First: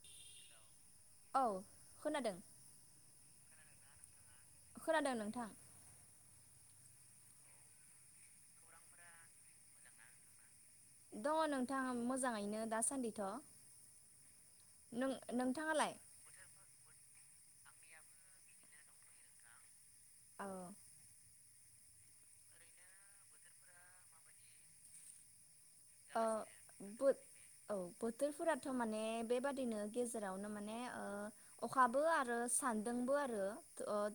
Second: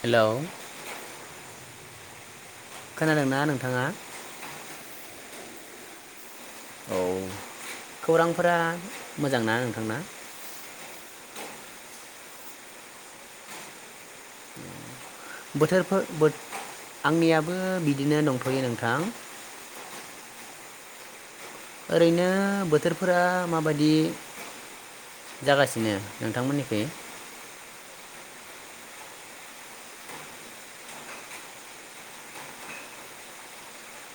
Hello औ खोनादों खोनादोंना नोंथाङा? खोनादों नोंथां औ खौरांफोरा मोजां ना नोंथांना? दङ नोंथां मोजाङैनो दासान्दिथ। नों नोंथाङालाय बोथोरफोर आंनिया बो बिदिनो दंथयो नोंथां। ओ ओरैनो बोथोरफोरा माबायदि? जागासिनो ओ नोंथांमोननिथिं। बो औ बोथोरफोराथ माने बेबादिनो गेजेरावनो माने अखाबो आरो सान्दुंबो आरो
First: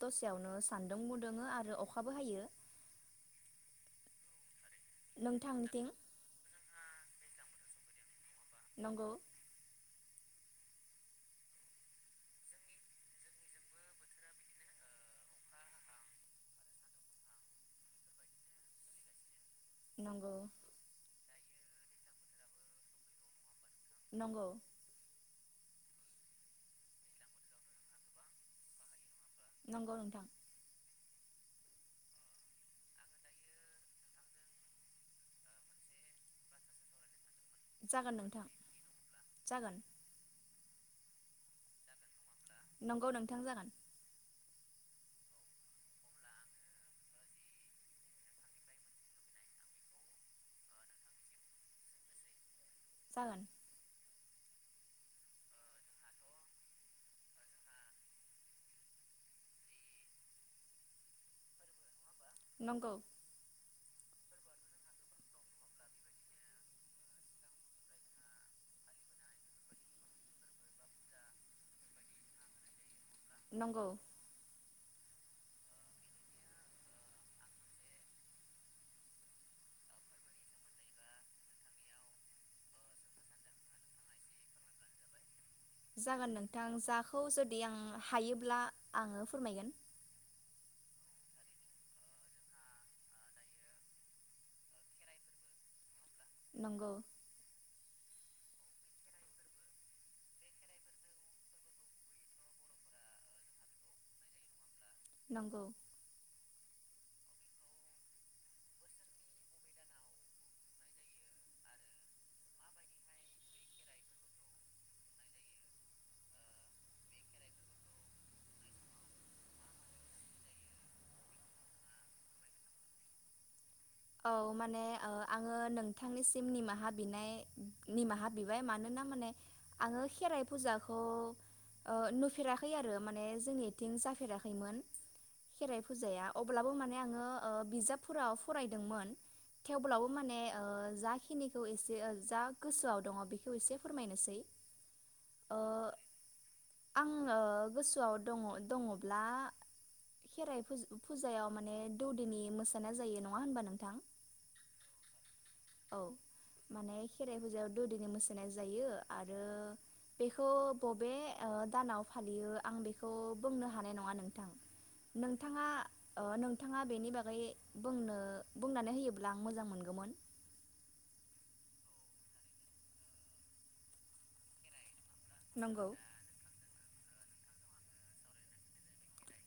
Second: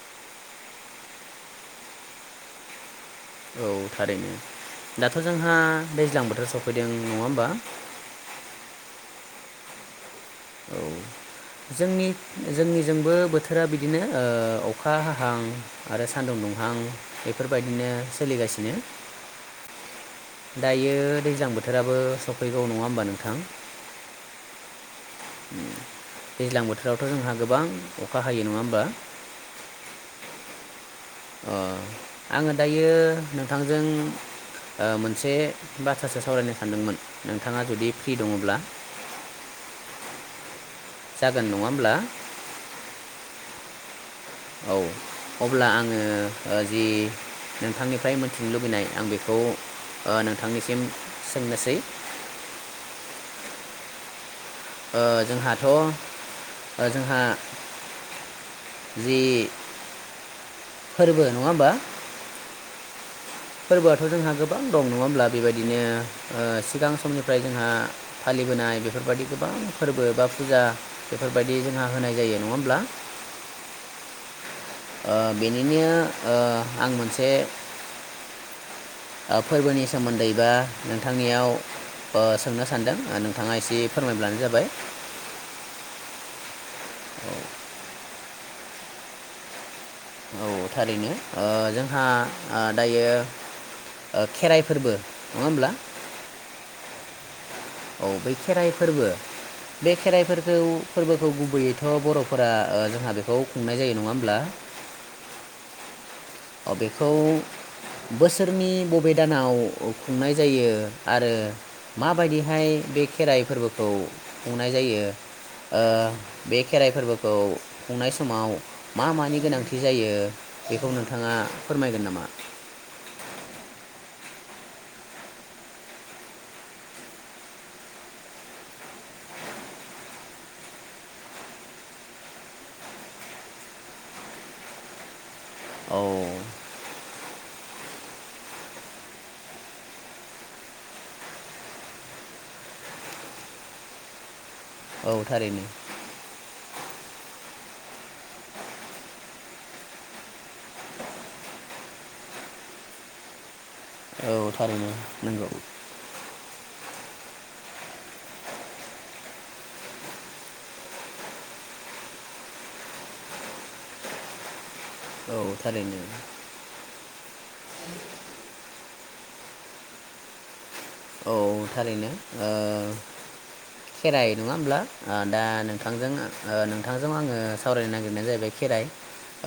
दसेयावनो सान्दुंबो गुदुङो आरो अखाबो हायो। औ थारैनो। दाथ जोंहा नोंथांनिथिं दैज्लां बोथोर सफैदों नङा होमबा नंगौ औ जोंनि जोंनिजोंबो बोथोरा बिदिनो अखा हाहां आरो सान्दुं दुंहां बेफोरबायदिनो सोलिगासिनो। नंगौ दायो दैज्लां बोथोराबो सफैगौ नङा होमबा नोंथां? नंगौ दैज्लां बोथोरावथ जोंहा गोबां अखा हायो नङा होमबा। नंगौ नोंथां। अ आङो दायो नोंथांजों मोनसे बाथ्रासो सावरायनो सानदोंमोन। नोंथाङा जुदि फ्रि जागोन नोंथां दङब्ला जागोन जागोन नङा होमब्ला? नंगौ नोंथां जागोन। औ अब्ला आङो जि नोंथांनिफ्राय मोनथिनो लुबैनाय आं बेखौ नोंथांनिसिम सोंनोसै। जागोन ओ जोंहाथ ओ जोंहा जि फोरबो नङा होमबा नंगौ। फोरबोआथ जोंहा गोबां दं नङा होमब्ला बेबायदिनो सिगां समनिफ्राय जोंहा फालिबोनाय बेफोरबायदि गोबां फोरबो बा फुजा बेफोरबायदि जोंहा होनाय जायो नङा होमब्ला। नंगौ बेनिनो आं मोनसे फोरबोनि सोमोन्दै बा नोंथांनियाव सोंनो सान्दों नोंथाङा एसे फोरमायब्लानो जाबाय [unintelligible] आं जाखौ जुदि आं हायो ब्ला आङो फोरमायगोन औ थारैनो जोंहा दायो खेराइ फोरबो नङा होमब्ला नंगौ औ बै खेराइ फोरबो बे खेराइ फोरखौ फोरबोखौ गुबैयैथ बर'फोरा जोंहा बेखौ खुंनाय जायो नङा होमब्ला नंगौ बेखौ बोसोरनि बबे दानाव खुंनाय जायो आरो माबायदिहाय बे खेराइ फोरबोखौ खुंनाय जायो बे खेराइ फोरबोखौ खुंनाय समाव मा मानि गोनांथि जायो बेखौ नोंथां नोंथाङा फोरमायगोन नामा? औ माने आङो नोंथांनिसिम निमाहा बिनाय निमाहा बिबाय मानोना माने आङो खेराइ फुजाखौ नुफेराखै आरो माने जोंनिथिं जाफेराखैमोन। खेराइ औ फुजाया अब्लाबो माने आङो बिजाबफोराव फराय दोमोन थेवब्लाबो माने जाखिनिखौ एसे जा गोसोआव दङ बेखौ एसे फोरमायनोसै औ थारैनो आङो गोसोआव दङ दङब्ला खेराइ फु फुजायाव माने दौदिनि मोसानाया जायो नङा होनबा नों औ थारैनो नोंगौ। औ माने खेराइ फुजायाव दौदिनि मोसानाय जायो आरो बेखौ बबे ओ दानाव फालियो आं बेखौ बुंनो हानाय नङा नोंथां। औ नोंथाङा थारैनो ओ नोंथाङा बेनि बागै बुंनो बुंनानै होयो ब्ला आं मोजां मोनगोमोन औ थारैनो ओ खेराइ नङा होनब्ला? आ दा नंगौ नोंथांजों ओ ओ नोंथांजों आङो सावरायनो नागिरनाया जाहैबाय खेराइ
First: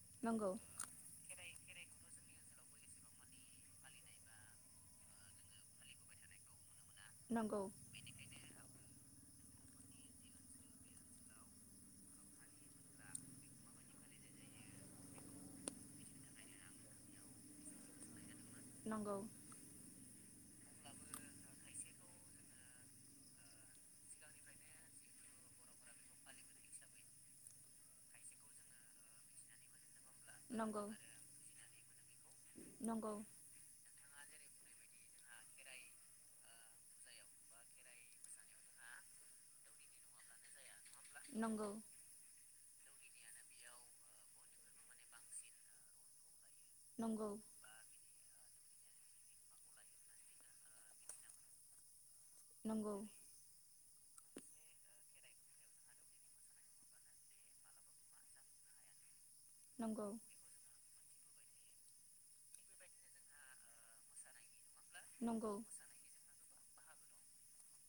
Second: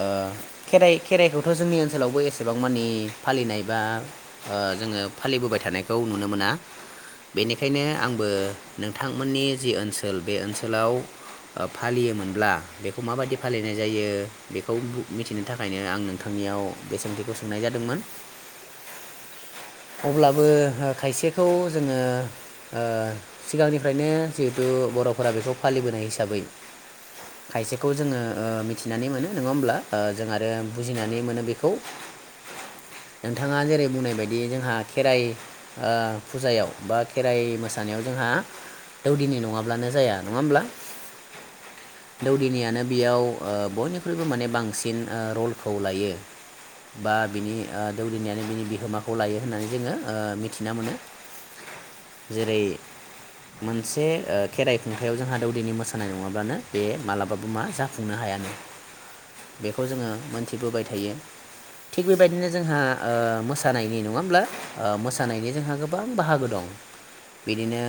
ओ‌ नंगौ खेराइ खेराइखौ खोथ जोंनि ओनसोलावबो एसेबां मानि फालिनाय बा ओ जोङो फालिबोबाय थानायखौ नुनो मोना नंगौ बेनिखायनो आंबो नोंथांमोननि जि ओनसोल बे ओनसोलाव फालियोमोनब्ला बेखौ माबायदि फालिनाय जायो बेखौ बु मिथिनो थाखायनो आं नोंथांनियाव बे सोंथिखौ सोंनाय जादोंमोन। नंगौ अब्लाबो खायसेखौ जोङो ओ सिगांनिफ्रायनो जिहेथु बरफोरा बेखौ फालिबोनाय हिसाबै खायसेखौ जोङो ओ मिथिनानै मोनो नङा होमब्ला ओ जों आरो नंगौ बुजिनानै मोनो बेखौ नंगौ नोंथाङा जेरै बुंनाय बाय बि जोंहा खेराइ ओ फुजायाव बा खेराइ मोसानायाव जोंहा दौदिनि नङाब्लानो जाया नङा होमब्ला? नंगौ। नियानो बेयाव ओ बयनिख्रुइबो माने बांसिन ओ रलखौ लायो बा नंगौ बिनि ओ दौदिनायानो बिनि बिहोमा खौ लायो होननानै जोङो ओ मिथिना मोनो। जेरै नंगौ मोन से खेराइ खुंथायाव जोंहा दौदिनि मोसानाय नङाब्लानो बे मालाबाबो मा जाफुंनो हायानो बेखौ नंगौ जोङो मोनथिबोबाय थायो। थिग बेबायदिनो जोंहा ओ मोसा नायनि नङा होमब्ला? ओ नंगौ मोसानायनि जोंहा गोबां बाहागो दं बिदिनो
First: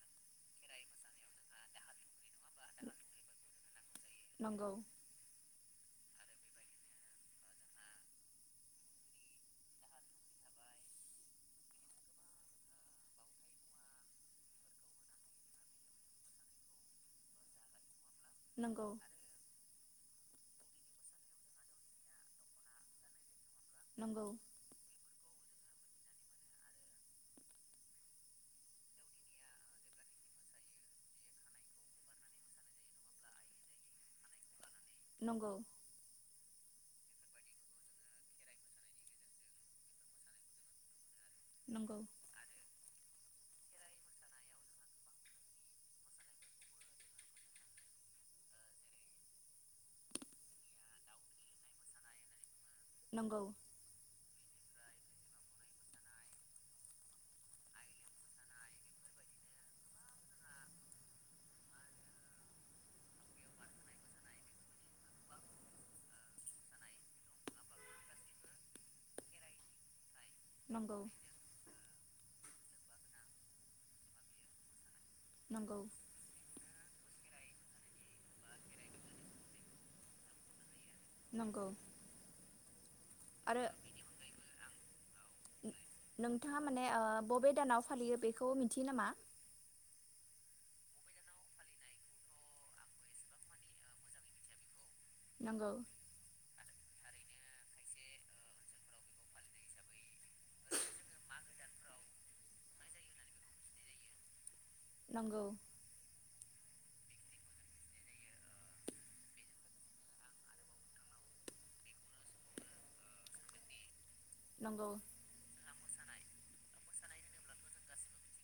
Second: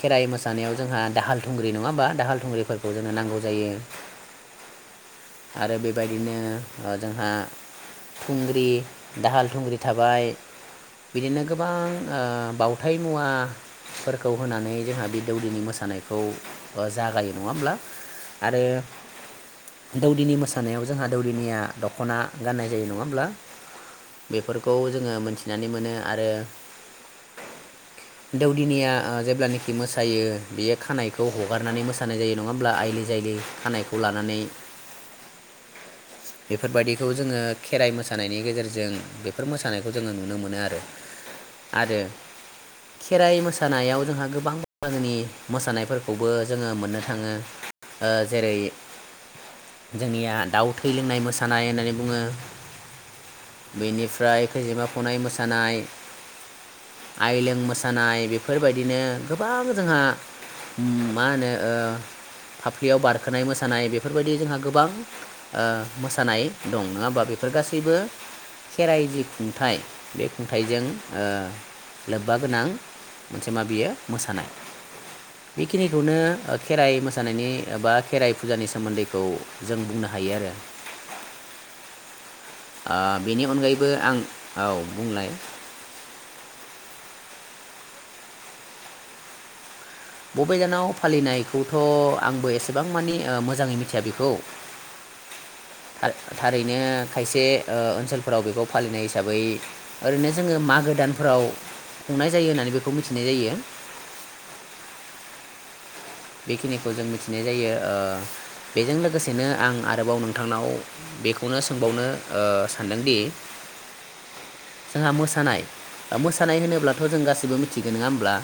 खेराइ मोसानायाव जोंहा दाहाल थुंग्रि नङा होमबा दाहाल थुंग्रिफोरखौ जोंनो नांगौ जायो नंगौ। आरो बेबायदिनो जोंहा थुंग्रि दाहाल थुंग्रि थाबाय बिदिनो गोबां ओ बावथाय मुवाफोरखौ होनानै जोंहा बे दौदिनि मोसानायखौ जागायो नङा होमब्ला आरो नंगौ नंगौ दौदिनि मोसानायाव जोंहा दौदिनिया दखना गाननाय जायो नङा होमब्ला? नंगौ। बेफोरखौ जोङो मोनथिनानै मोनो आरो दौदिनिया जेब्लानाखि मोसायो बेयो खानायखौ हगारनानै मोसानाय जायो नङा होमब्ला आइलि जायलि खानायखौ लानानै नंगौ बेफोरबायदिखौ जोङो खेराइ मोसानायनि गेजेरजों फोर मोसानायखौ जोङो नुनो मोनो आरो आरो खेराइ मोसा मोसानायाव जोंहा गोबां जोंनि मोसानायफोरखौबो जोङो मोननो थाङो जेरै जोंनिया दाउ थै लोंनाय मोसानाय होननानै बुङो। नंगौ। खैजिमा फनाय मोसानाय, आइलें मोसानाय बेफोरबायदिनो गोबां जोंहा मा होनो ओ फाफ्लियाव बारखोनाय मोसानाय बेफोरबायदि जोंहा गोबां ओ मोसानाय दं नङा होमबा बेफोर गासैबो खेराइलि खुंथाइ बे खुंथाइजों नंगौ ओ लोब्बा गोनां मोनसे मा बियो मोसानाय। नंगौ बेखिनिखौनो ओ खेराइ मोस सानायनि एबा खेराइ फुजानि सोमोन्दैखौ जों बुंनो हायो आरो। नंगौ ओ बेनि आरो अनगायैब बो आं औ बुंलाय नोंथाङा माने ओ बबे दानाव फालियो बेखौ मिथियो नामा? बबे दानाव फालिनायखौथ' आंबो एसेबां मानि ओ मोजाङै मिथिया बेखौ। नंगौ थार-थारै नो खायसे ओ ओन्सोलफोराव बेखौ फालिनाय हिसाबै ओरैनो जोङो मागो दानफोराव खुंनाय जायो होननानै बेखौ मिथिनाय जायो। नंगौ बेखिनिखौ जों मिथिनाय जायो ओ बेजों लोगोसेनो आं आरोबाव नोंथांनाव बेखौनो सोंबावनो ओ सानदोंदि नंगौ जोंहा मोसानाय ओ मोसानाय होनोब्लाथ जों गाससिबो मिथिगो नङा होमब्ला?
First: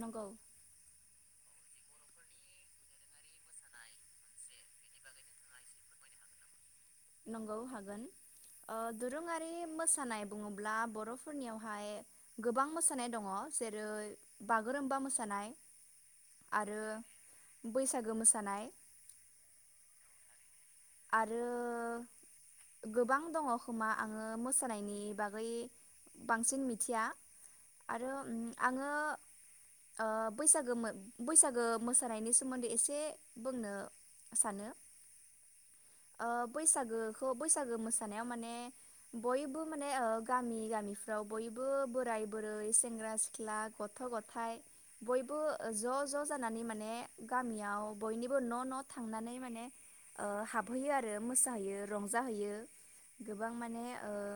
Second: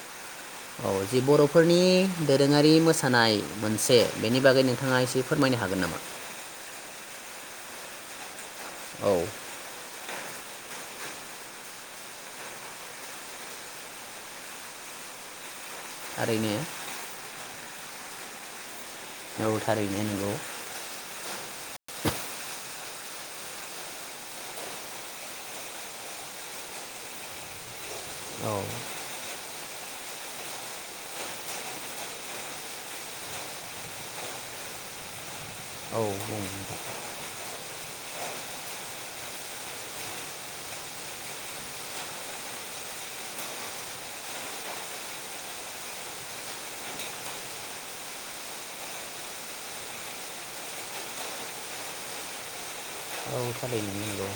नंगौ औ जि बर' फोरनि दोरोङारि मोसानाय मोनसे बेनि बागै नोंथाङा एसे फोरमायनो हागोन नामा? नंगौ हागोन‌। ओ औ दोरोङारि मोसानाय बुङोब्ला बरफोरनियावहाय गोबां मोसानाय दङ जेरै बागुरुम्बा मोसानाय थारैनो आरो बैसागो मोसानाय औ थारैनो नंगौ आरो गोबां दङ खोमा आङो मोसानायनि बागै बांसिन मिथिया आरो उम औ आङो ओ बैसागो मो बैसागो मोसानायनि सोमोन्दै एसे बुंनो सानो। औ ओ बुं नोंथां बैसागोखौ बैसागो मोस सानायाव माने बयबो माने ओ गामि गामिफ्राव बयबो बोराय बोरै, सेंग्रा सिख्ला, गथ' गथाइ बयबो ज ज जानानै माने गामियाव बयनिबो न न थांनानै माने ओ हाब हाबहैयो आरो मोसाहैयो, रंजाहैयो। औ गोबां माने थारैनो नो ओ नोंगौ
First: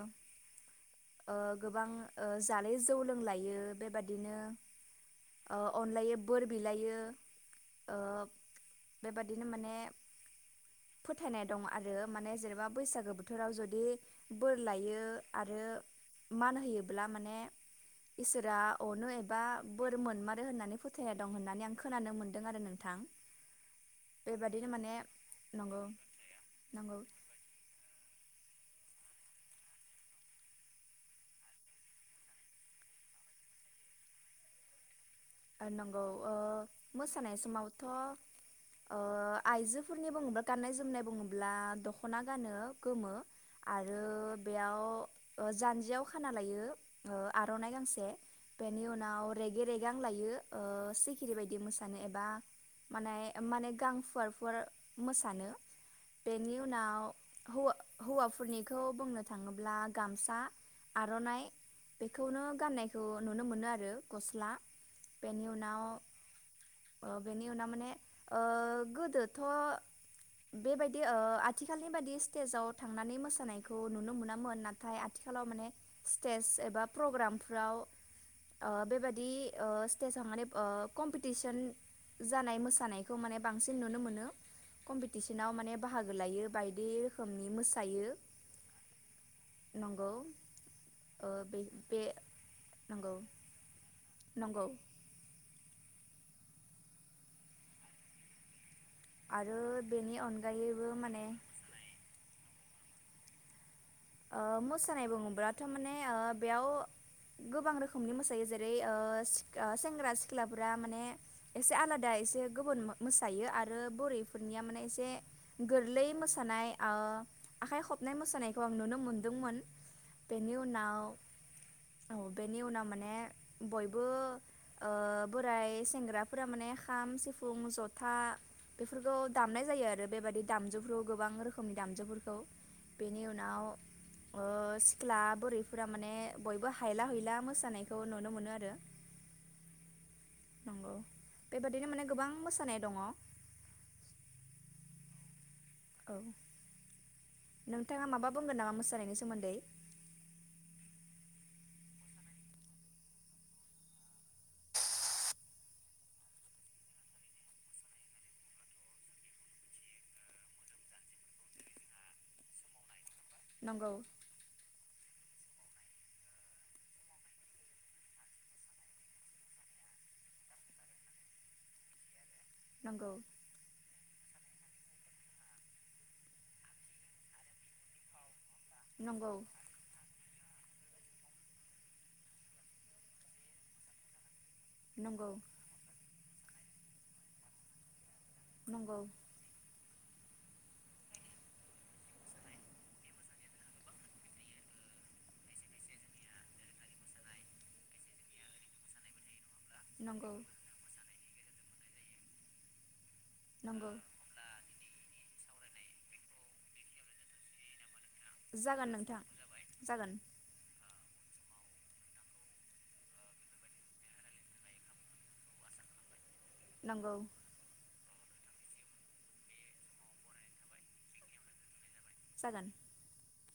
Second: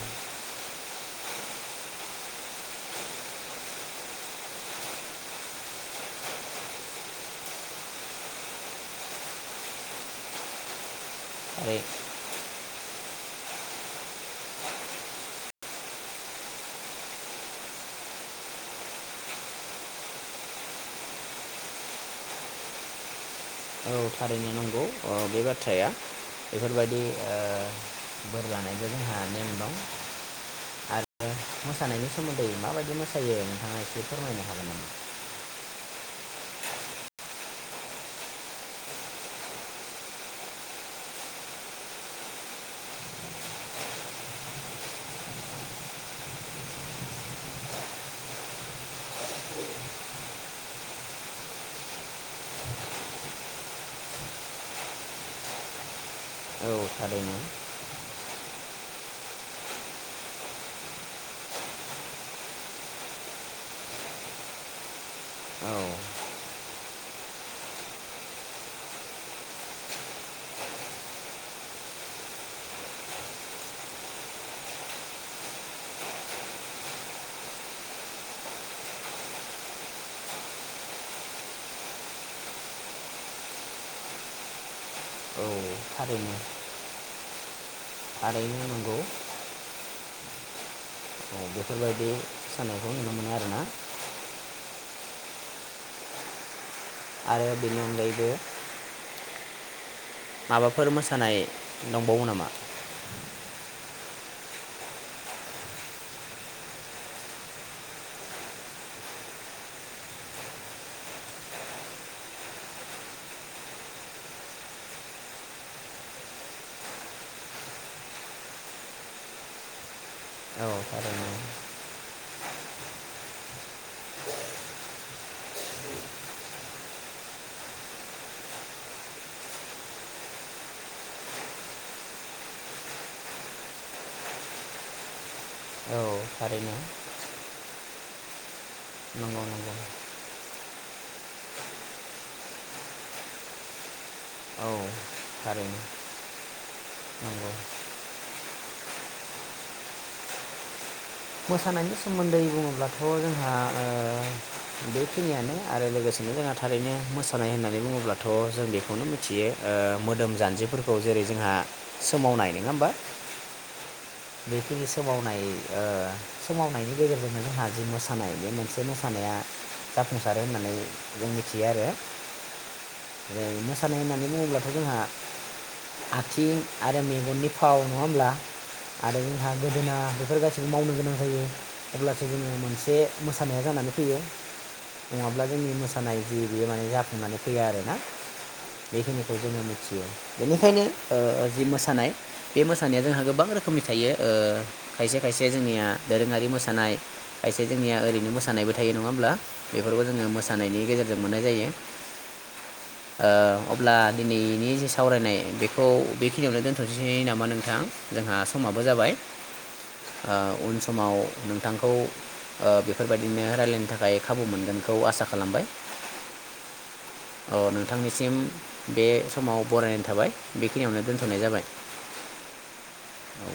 ओ गोबां ओ जालै जौ लोंलायो बेबादिनो ओ अनलायो बोर बिलायो ओ बेबादिनो माने फोथायनाय दं थारै आरो माने जेनेबा बैसागो बोथोराव जुदि बोर लायो आरो मान होयोब्ला माने इसोरा अनो एबा बोर मोनमारो होननानै फोथायनाय दं होननानै आं खोनानो मोन्दों आरो नोंथां। औ थारैनो बेबादिनो नंगौ माने ओ बेबादि नंगौ बाथ्राया नंगौ बेफोरबायदि ओ बोर मोसानायबो जोंहा नेम दं आरो मोसानायनि सोमोन्दै माबायदि मोसायो नोंथाङा एसे फोरमायनो हागोन नामा? नंगौ मोसानाय समावथआइजोफोरनि बुङोब्ला गान्नाय जोमनाय बुङोब्ला दखना गानो गोमो आरो बेयाव जान्जियाव खाना लायो आरनाइ गांसे बेनि उनाव रेगे रेगा आं लायो सिखिरि बायदि मोसानो एबा माने माने गांफुवारफोरु मोसानो बेनि औ उनाव थारैनो हौवाफोरनिखौ बुंनो थाङोब्ला गामसा आरनाइ बेखौनो गाननायखौ नुनो मोनो आरो गस्ला बेनि औ उनाव बेनि उनाव माने गोदोथबेबायदि आथिखालनि बाददि स्टेजाव थांनानै मोसानायखौ नुनो मोनामोन नाथाय आथिखालाव माने स्टेज एबा प्रग्रामफ्राव बेबायाददि स्टेजाव माने कम्पिटिसन जानाय मोसानायखौ माने बांसिन नुनो मोनो औ कम्पिटिसनाव माने बाहागो थारैनो लायो बायदि [unintelligible] थारैनो नंगौ। नंगौ ओ औ बे बे बेफोरबायादि सानानायखौ नंगौ नुनो मोनो आरोना। नंगौ आरो बिनि अनगायैबो आरो बेनि अनगायैबो माबाफोर माने मोसानाय दंबावो नामा? मोसानाय बुङोब्लाथ माने बेयाव गोबां रोखोमनि मोसायो जेरै सेंग्रा सिख्लाफ्रा माने एसे आलादा एसे गुबुन मोसायो आरो बोरैफोरनिया माने एसे गोरलै मोसानाकय आखाइ खबनाय मोसानायखौ आं नुनो मोनो मोनदोंमोन बेनि औ उनाव थारैनो औ बेनि उनाव माने बयबो बोराय सेंग्राफोरा माने खाम सिफुं जथा बेफोरखौ दामनाय जायो आरो बेबादि दामजुफोरखौ गोबां रोखोमनि दामजुफोरखौ बेनि उनाव ओ सिख्ला बुरैफोरा औ माने बयबो थारैनो हायला हुला मोस मोसानायखौ नुनो मोनो आरो नंगौ नंगौ नंगौ बेबादिनो माने गोबां मोसानाय दङ। औ थारैनो औ नंगौ नोंथाङा माबा बुंगोन नामा मोसानायनि सोमोन्दै? मोसानायनि सोमोन्दै बुङोब्लाथ जोंहा बेखिनियानो आरो लोगोसेनो जोंहा थारैनो मोसानाय होननानै बुङोब्लाथ जों बेखौनो मिथियो मोदोम जानजिफोरखौ जेरै जोंहा सोमावनाय न, ङा होमबा? नंगौ बेखिनि समाव माइ सोमावनायनि गेजेरजोंनो जोंहा जि मोसानाय बे मोनसे मोसानाया जाफुंसारो होननानै जों मिथियो आरो। नंगौ मोसानाय होननानै [unintelligible] बुङोब्लाथ जोंहा आथिं आरो मेगननि फाव नङा होमब्ला? आरो नंगौ जोंहा गोदोना बेफोर गासिबो मावनोगोनां जायो अब्लासो जोङो मोनसे मोसानाया जानानै फैयो। नंगौ नङाब्ला जोंनि मोसानाय जि बेयो माने जाफुंनानै फैया आरोना। नंगौ बेखिनिखौ जोङो मिथियो। बेनिखायनो ओ जि मोसानाय बे मोसानाया जोंहा गोबां रोखोमनि थायो ओ खायसे खायसे जोंनिया दोरोङारि मोसानाय खायसे जोंनिया ओरैनो मोसानायबो थायो नङा होमब्ला? बेफोरखौ जोङो नंगौ मोसानायनि गेजेरजों जों मोननाय जायो। ओ नंगौ अब्ला दिनैनि जे साव सावरायनाय बेखौ बेखिनियावनो दोनथ'नोसै नामा नोंथां? जोंहा समाबो जागोन जाबाय। नोंथां जागोन समाव नोंथांखौ ओ बेफोरबायदिनो रायलायनो थाखाय खाबु मोनगोनखौ आसा खालामबाय। नंगौ। अ नोंथांनिसिम बे समाव बरायनाय थाबाय बेखिनियावनो दोन्थ'नाय जाबाय। जागोन। औ।